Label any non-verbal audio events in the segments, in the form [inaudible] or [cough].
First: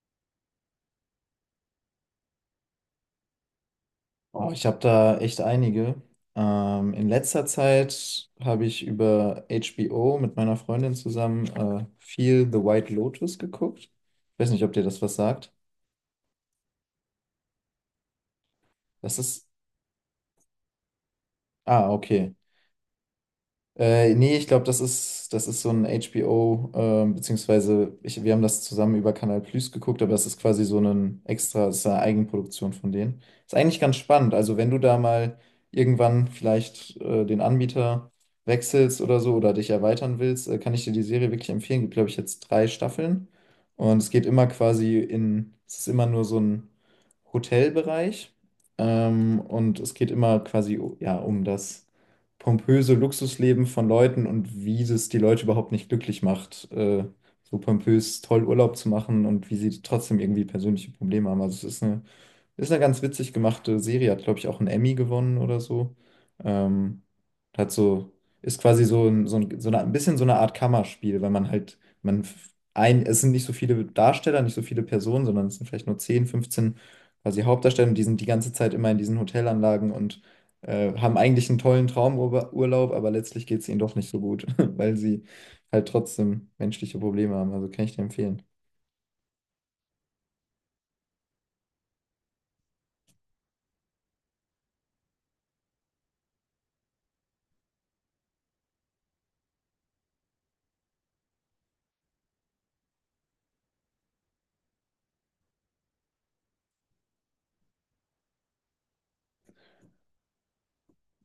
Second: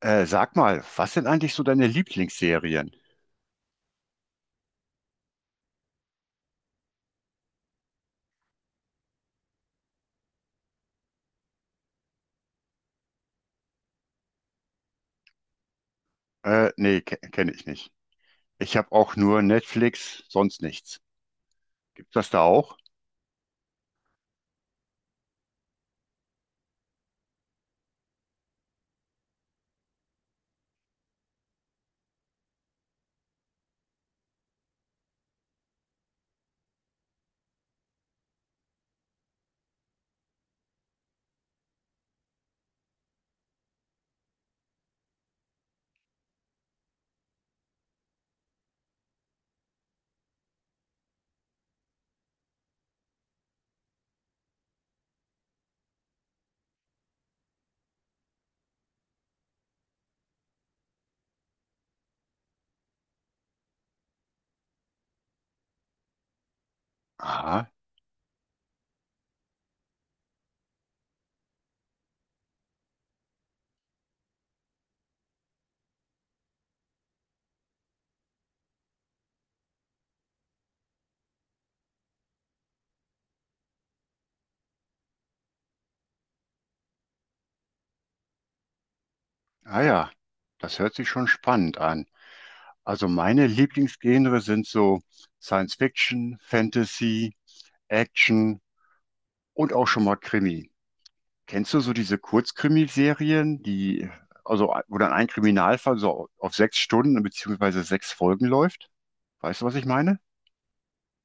Sag mal, was sind eigentlich so deine Lieblingsserien? Oh, ich habe da echt einige. In letzter Zeit habe ich über HBO mit meiner Freundin zusammen viel The White Lotus geguckt. Ich weiß nicht, ob dir das was sagt. Nee, ke kenne ich nicht. Ich habe auch Das nur ist. Netflix, sonst nichts. Ah, Gibt das okay. da auch? Nee, ich glaube, das ist so ein HBO, beziehungsweise ich, wir haben das zusammen über Canal Plus geguckt, aber das ist quasi so ein extra, das ist eine Eigenproduktion von denen. Ist eigentlich ganz spannend. Also wenn du da mal irgendwann vielleicht den Anbieter wechselst oder so oder dich erweitern willst, kann ich dir die Serie wirklich empfehlen. Gibt, glaube ich, jetzt drei Staffeln und es geht immer quasi es ist immer nur so ein Hotelbereich, und es geht immer quasi ja, um das pompöse Luxusleben von Leuten und wie das die Leute überhaupt nicht glücklich macht, so pompös toll Urlaub zu machen und wie sie trotzdem irgendwie persönliche Probleme haben. Also es ist eine Ist eine ganz witzig gemachte Serie, hat, glaube ich, auch einen Emmy gewonnen oder so. Ähm, Aha. Hat so, ist quasi so, ein bisschen so eine Art Kammerspiel, weil man halt, es sind nicht so viele Darsteller, nicht so viele Personen, sondern es sind vielleicht nur 10, 15 quasi Hauptdarsteller und die sind die ganze Zeit immer in diesen Hotelanlagen und haben eigentlich einen tollen Traumurlaub, aber letztlich geht es ihnen doch nicht so gut, [laughs] weil sie halt trotzdem menschliche Probleme haben. Also kann ich dir empfehlen. Ah ja, das hört sich schon spannend an. Also meine Lieblingsgenre sind so Science Fiction, Fantasy, Action und auch schon mal Krimi. Kennst du so diese Kurzkrimiserien, die also wo dann ein Kriminalfall so auf sechs Stunden beziehungsweise sechs Folgen läuft? Weißt du, was ich meine?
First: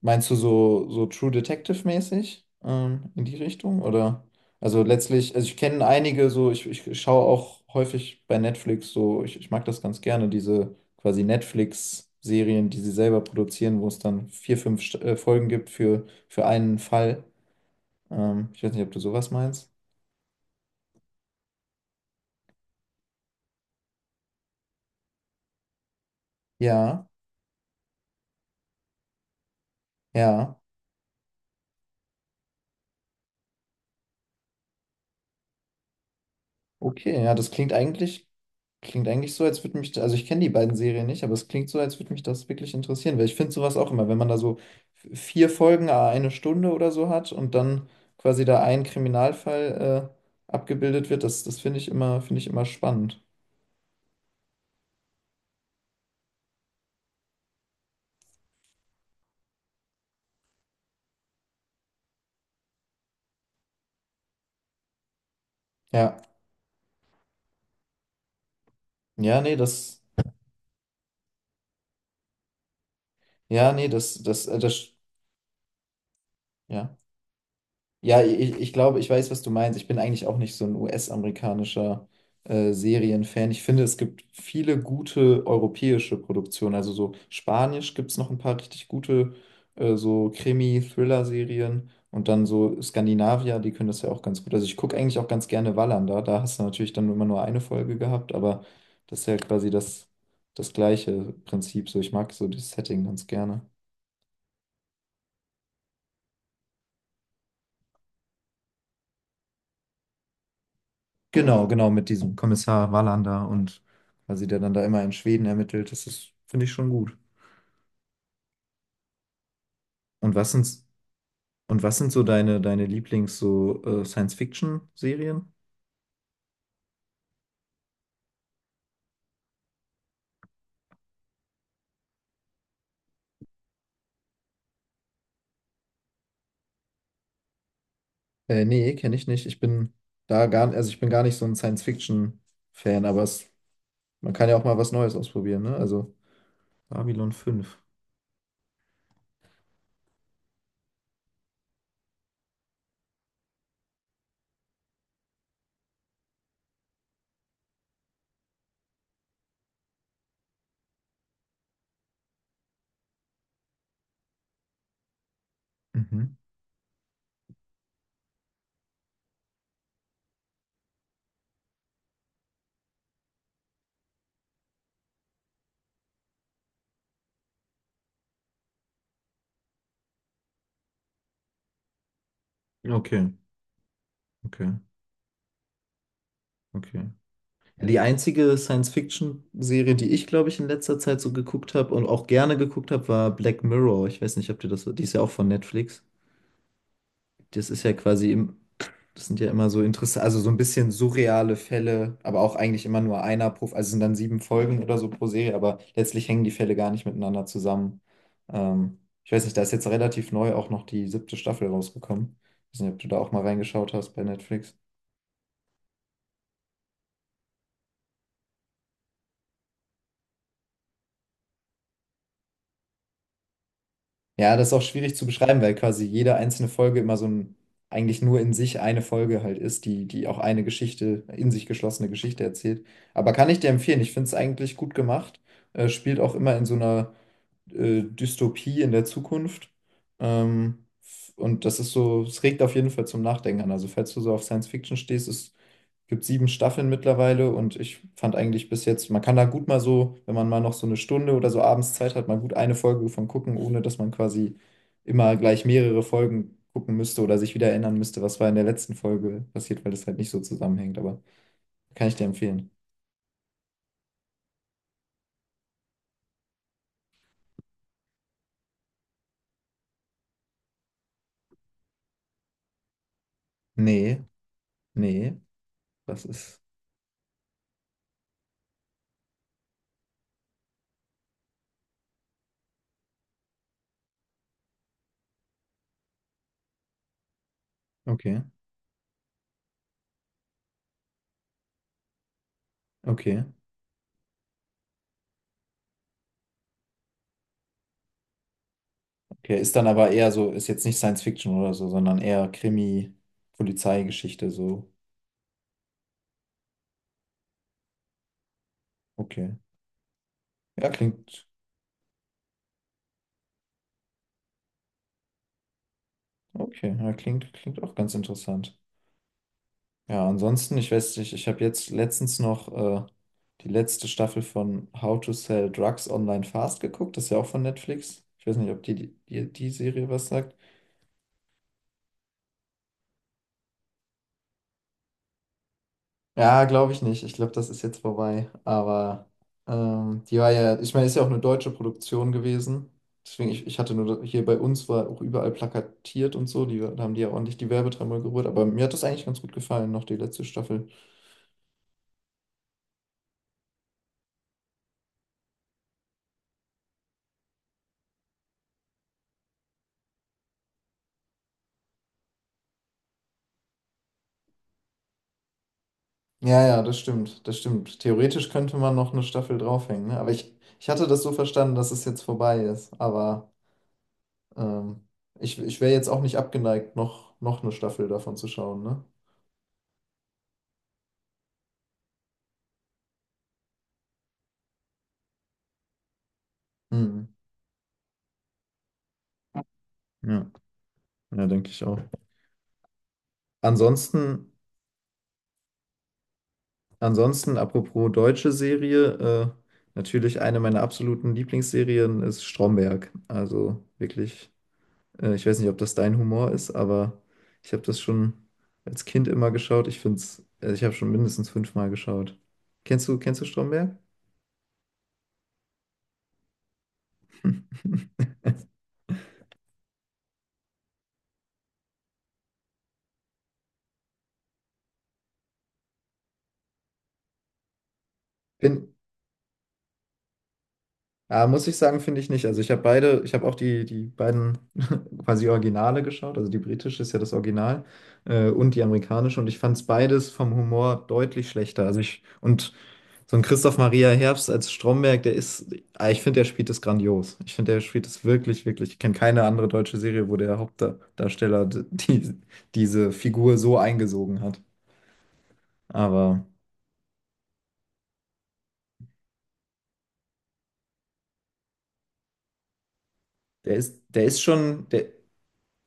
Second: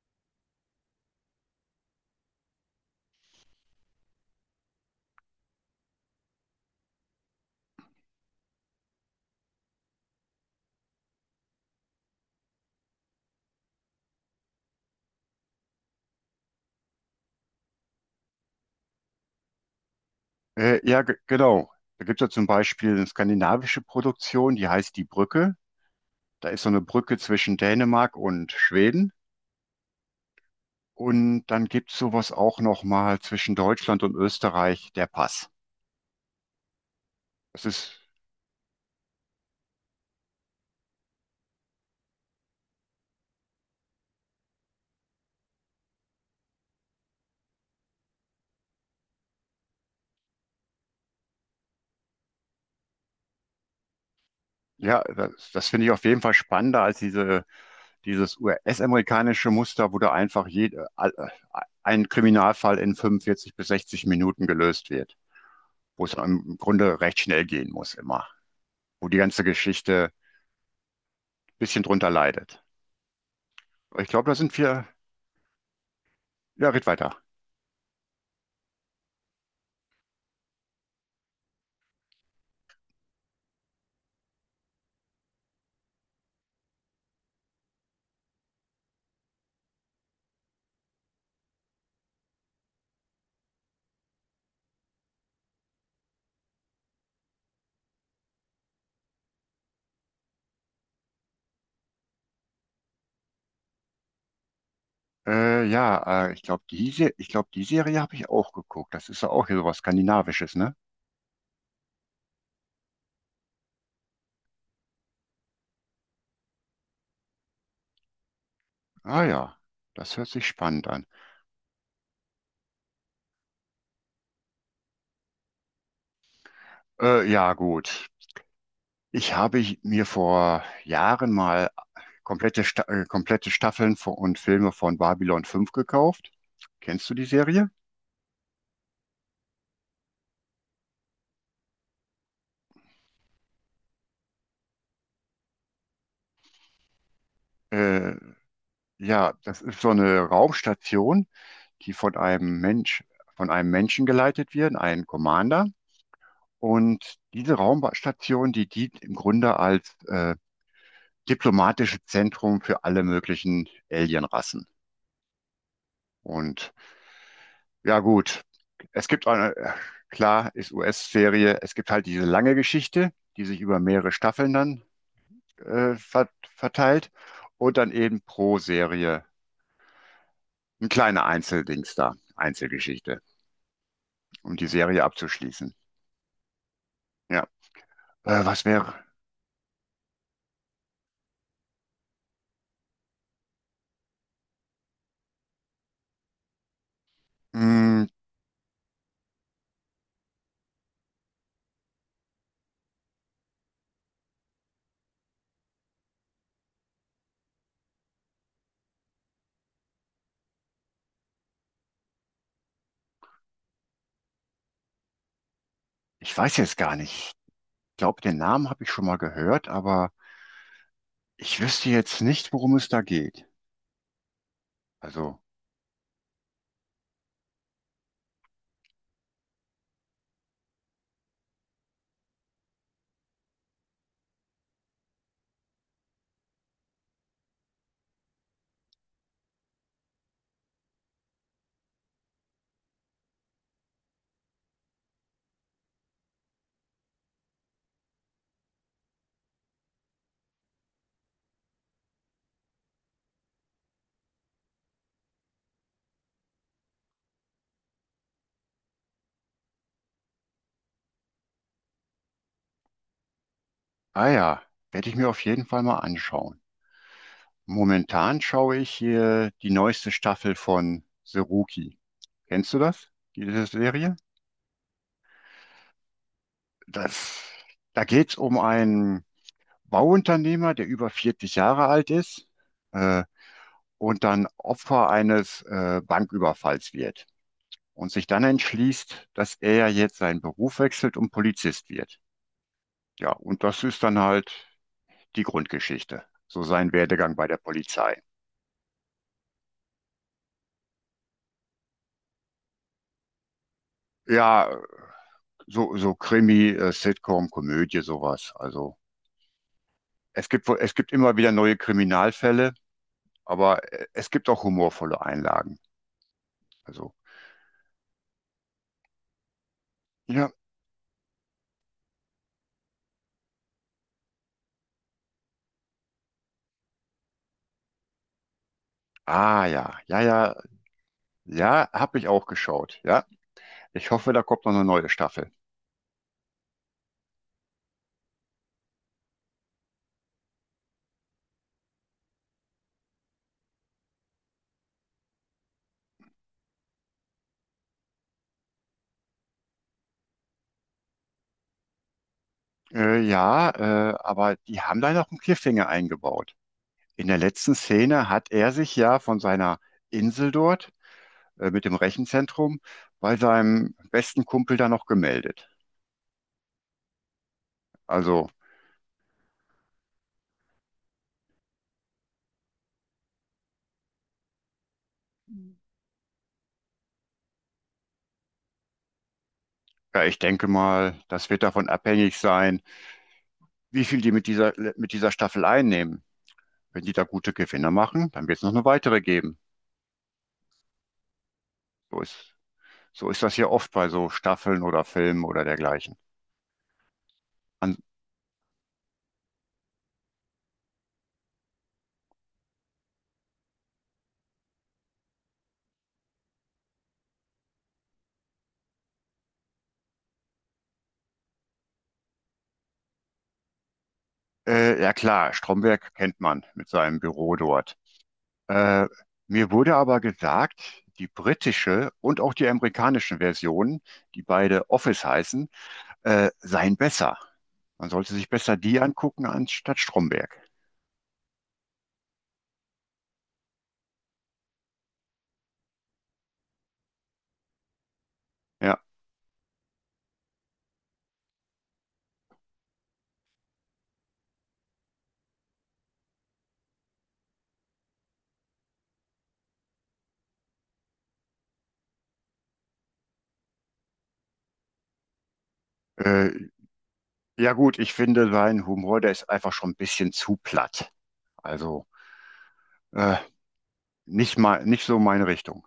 Meinst du so, so True Detective-mäßig in die Richtung? Oder? Also ich kenne einige so, ich schaue auch häufig bei Netflix so, ich mag das ganz gerne, diese quasi Netflix-Serien, die sie selber produzieren, wo es dann vier, fünf Folgen gibt für einen Fall. Ich weiß nicht, ob du sowas meinst. Ja, genau. Da gibt es ja zum Beispiel eine skandinavische Produktion, die heißt Die Brücke. Da ist so eine Ja, Brücke zwischen Dänemark und Schweden. ja. Und dann gibt es sowas auch nochmal zwischen Deutschland und Österreich, der Pass. Okay, ja, Das ist, klingt eigentlich so, also ich kenne die beiden Serien nicht, aber es klingt so, als würde mich das wirklich interessieren, weil ich finde sowas auch immer, wenn man da so vier Folgen, à eine Stunde oder so hat und dann quasi da ein Kriminalfall abgebildet wird, das finde ich immer spannend. ja, das, das finde ich auf jeden Fall spannender als dieses US-amerikanische Muster, wo da einfach ein Kriminalfall in 45 bis 60 Minuten gelöst wird, wo es Ja, im Grunde recht schnell gehen muss immer. Wo die ja, ganze nee, das, Geschichte bisschen drunter leidet. ja, nee, Ich das, glaube, da das, sind wir. das, Ja, red ja. weiter. Ja, ich glaube, ich weiß, was du meinst. Ich bin eigentlich auch nicht so ein US-amerikanischer Serienfan. Ich finde, es gibt viele gute europäische Produktionen. Also so Spanisch gibt es noch ein paar richtig gute so Krimi-Thriller-Serien. Und dann so Skandinavier, die können das ja auch ganz gut. Also ich gucke eigentlich auch ganz gerne Wallander. Da hast du natürlich dann immer nur eine Folge gehabt, aber das ist ja quasi das gleiche Prinzip. So, ich mag so das Setting ganz gerne. Ja, ich glaube, ich glaub, die Serie habe ich auch geguckt. Das ist ja auch hier sowas Skandinavisches, ne? Genau, genau, mit diesem Kommissar Wallander und quasi der dann da immer in Schweden ermittelt. Das ist, finde ich schon gut. Ah ja, das hört Und sich was sind, spannend an. und was sind so deine Lieblings so Science-Fiction-Serien? Ja, gut. Ich habe mir vor Jahren mal komplette Staffeln von, und Filme von Babylon fünf gekauft. Kennst du die Serie? Nee, kenne ich nicht. Ich bin da gar, also ich bin gar nicht so ein Science-Fiction-Fan, aber es, man kann ja auch mal was Neues ausprobieren, ne? Also Babylon fünf. Äh, ja, das ist so eine Raumstation, die von einem Mensch, von einem Menschen geleitet wird, einem Commander. Und diese Raumstation, die dient im Grunde als diplomatisches Zentrum für alle möglichen Alienrassen. Mhm. Und ja gut, es gibt klar, ist US-Serie, es gibt halt diese lange Geschichte, die sich über mehrere Staffeln dann äh, ver verteilt und dann eben pro Serie ein kleiner Einzeldings da, Einzelgeschichte, Okay, um die okay, Serie abzuschließen. okay. Ja, Die äh, einzige was wäre, Science-Fiction-Serie, die ich, glaube ich, in letzter Zeit so geguckt habe und auch gerne geguckt habe, war Black Mirror. Ich weiß nicht, ob dir die ist ja auch von Netflix. Das ist ja hm, quasi im, das sind ja immer so interessant, also so ein bisschen surreale Fälle, aber auch eigentlich immer nur einer pro, also es sind dann sieben Folgen oder so pro Serie, aber letztlich hängen die Fälle gar nicht miteinander zusammen. Ähm, Ich weiß nicht, da ist jetzt relativ neu auch noch die siebte Staffel rausgekommen. Ich weiß nicht, ob du da auch mal reingeschaut hast bei Netflix. ich weiß jetzt gar nicht. Ich glaube, den Namen habe ich schon mal gehört, aber ich wüsste jetzt nicht, worum es da geht. Ja, das ist auch schwierig zu Also, beschreiben, weil quasi jede einzelne Folge immer eigentlich nur in sich eine Folge halt ist, die auch in sich geschlossene Geschichte erzählt. Aber kann ich dir empfehlen, ich finde es eigentlich gut gemacht. Spielt auch immer in so einer Dystopie in der Zukunft. Und das ist so, es regt auf jeden Fall zum Nachdenken an. Also falls du so auf Science Fiction stehst, ist Gibt sieben Staffeln mittlerweile und ich fand eigentlich bis jetzt, man kann da gut mal so, wenn man mal noch so eine Stunde oder so abends Zeit hat, mal gut eine Folge von gucken, ohne dass man quasi immer gleich mehrere Folgen gucken müsste oder sich wieder erinnern müsste, was war in der letzten Folge passiert, weil das halt nicht so zusammenhängt. Aber kann ich dir empfehlen. ah ja, werde ich mir auf jeden Fall mal anschauen. Momentan schaue ich hier die neueste Staffel von The Rookie. Kennst du das? Diese Serie? Nee, nee, das ist. Das, da geht's um einen Bauunternehmer, der über 40 Jahre alt ist, äh, und dann Opfer eines, Banküberfalls wird und sich Okay, dann entschließt, dass er jetzt seinen Beruf wechselt und Polizist wird. Ja, okay. und das ist dann halt die Grundgeschichte, so sein Werdegang bei der Polizei. Okay, ist dann aber eher so, ist jetzt nicht Science Fiction oder so, sondern eher Krimi, Polizeigeschichte, Ja, so. so, so Krimi, Sitcom, Komödie, sowas. Also Okay. es gibt, wohl- Ja, es gibt immer klingt. wieder neue Kriminalfälle, aber es gibt auch humorvolle Einlagen. Okay, ja, Also, klingt, klingt auch ganz interessant. Ja, ja, ansonsten, ich weiß nicht, ich habe jetzt letztens noch die letzte Staffel von How to Sell Drugs Online Fast geguckt. Das ist ja auch von Netflix. Ich weiß nicht, ob die, ah die ja, Serie ja, was ja, sagt. ja, habe ich auch geschaut. Ja, ich hoffe, da kommt noch eine neue Staffel. Ja, glaube ich nicht. Ich glaube, das ist jetzt vorbei. Aber die war ja, ich meine, ist ja auch eine deutsche Produktion gewesen. Deswegen, ich hatte nur, hier bei uns war auch überall plakatiert und so. Die, da haben die ja ordentlich die Werbetreibung gerührt. Aber mir hat das eigentlich ganz gut gefallen, noch die letzte Staffel. Ja, aber die haben da noch einen Cliffhanger eingebaut. In der letzten Szene hat er sich ja von seiner Insel dort mit dem Rechenzentrum bei seinem besten Kumpel da noch gemeldet. Ja, ja, das stimmt, das stimmt. Also, Theoretisch könnte man noch eine Staffel draufhängen, ne? Ich hatte das so verstanden, dass es jetzt vorbei ist. Aber ähm, ich wäre jetzt auch nicht abgeneigt, noch eine Staffel davon zu schauen, ne? ja, ich denke mal, das wird davon abhängig sein, wie viel die mit mit dieser Staffel einnehmen. Wenn die da Mhm. gute Gewinne machen, dann wird es noch eine weitere geben. Ja, ja, denke ich auch. So ist, so ist das hier oft bei so Ansonsten, Staffeln oder Filmen oder dergleichen. ansonsten, An, apropos deutsche Serie, äh, natürlich eine meiner absoluten Lieblingsserien ist Stromberg. Also wirklich Ich weiß nicht, ob das dein Humor ist, aber ich habe das schon als Kind immer geschaut. Also ich habe schon mindestens fünfmal geschaut. Kennst du Stromberg? Ja klar, Stromberg kennt man mit seinem Büro dort. [laughs] Äh, Mir wurde aber gesagt, die britische und auch die amerikanische Version, die beide Office heißen, seien besser. Man sollte sich besser Bin, die angucken anstatt Stromberg. ah, muss ich sagen, finde ich nicht. Ich habe auch die beiden [laughs] quasi Originale geschaut. Also die britische ist ja das Original und die Ja, amerikanische. Und ich fand es beides vom Humor deutlich schlechter. Also ich, und So ein Christoph Maria Herbst als Stromberg, ah, ich finde, der spielt das grandios. Ich finde, der spielt das wirklich, wirklich. Ich kenne keine andere deutsche Serie, wo der Hauptdarsteller die, diese Figur so eingesogen hat. Aber äh, ja gut, ich finde sein Humor, der ist einfach schon ein bisschen zu platt. Also äh, der ist nicht mal, schon, nicht der, so meine Richtung.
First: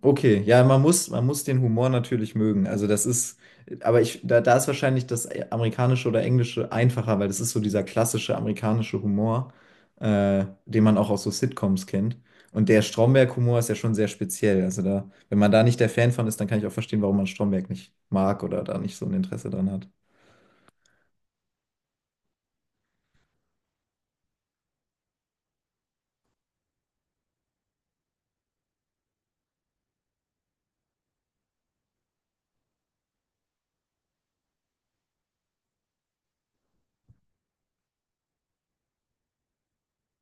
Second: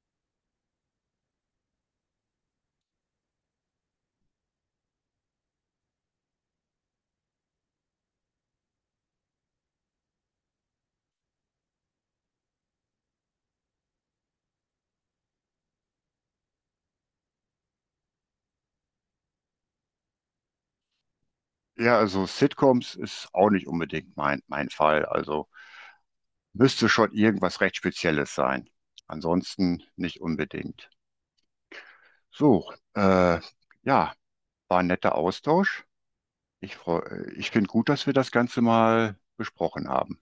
okay, ja, man muss den Humor natürlich mögen. Aber ich, da ist wahrscheinlich das amerikanische oder englische einfacher, weil das ist so dieser klassische amerikanische Humor, den man auch aus so Sitcoms kennt. Und der Stromberg-Humor ist ja schon sehr speziell. Also da, wenn man da nicht der Fan von ist, dann kann ich auch verstehen, warum man Stromberg nicht mag oder da nicht so ein Interesse dran hat. Ja, also Sitcoms ist auch nicht unbedingt mein Fall. Also müsste schon irgendwas recht Spezielles sein. Ansonsten nicht unbedingt. So, äh, ja, war ein netter Austausch. Ich finde gut, dass wir das Ganze mal besprochen haben.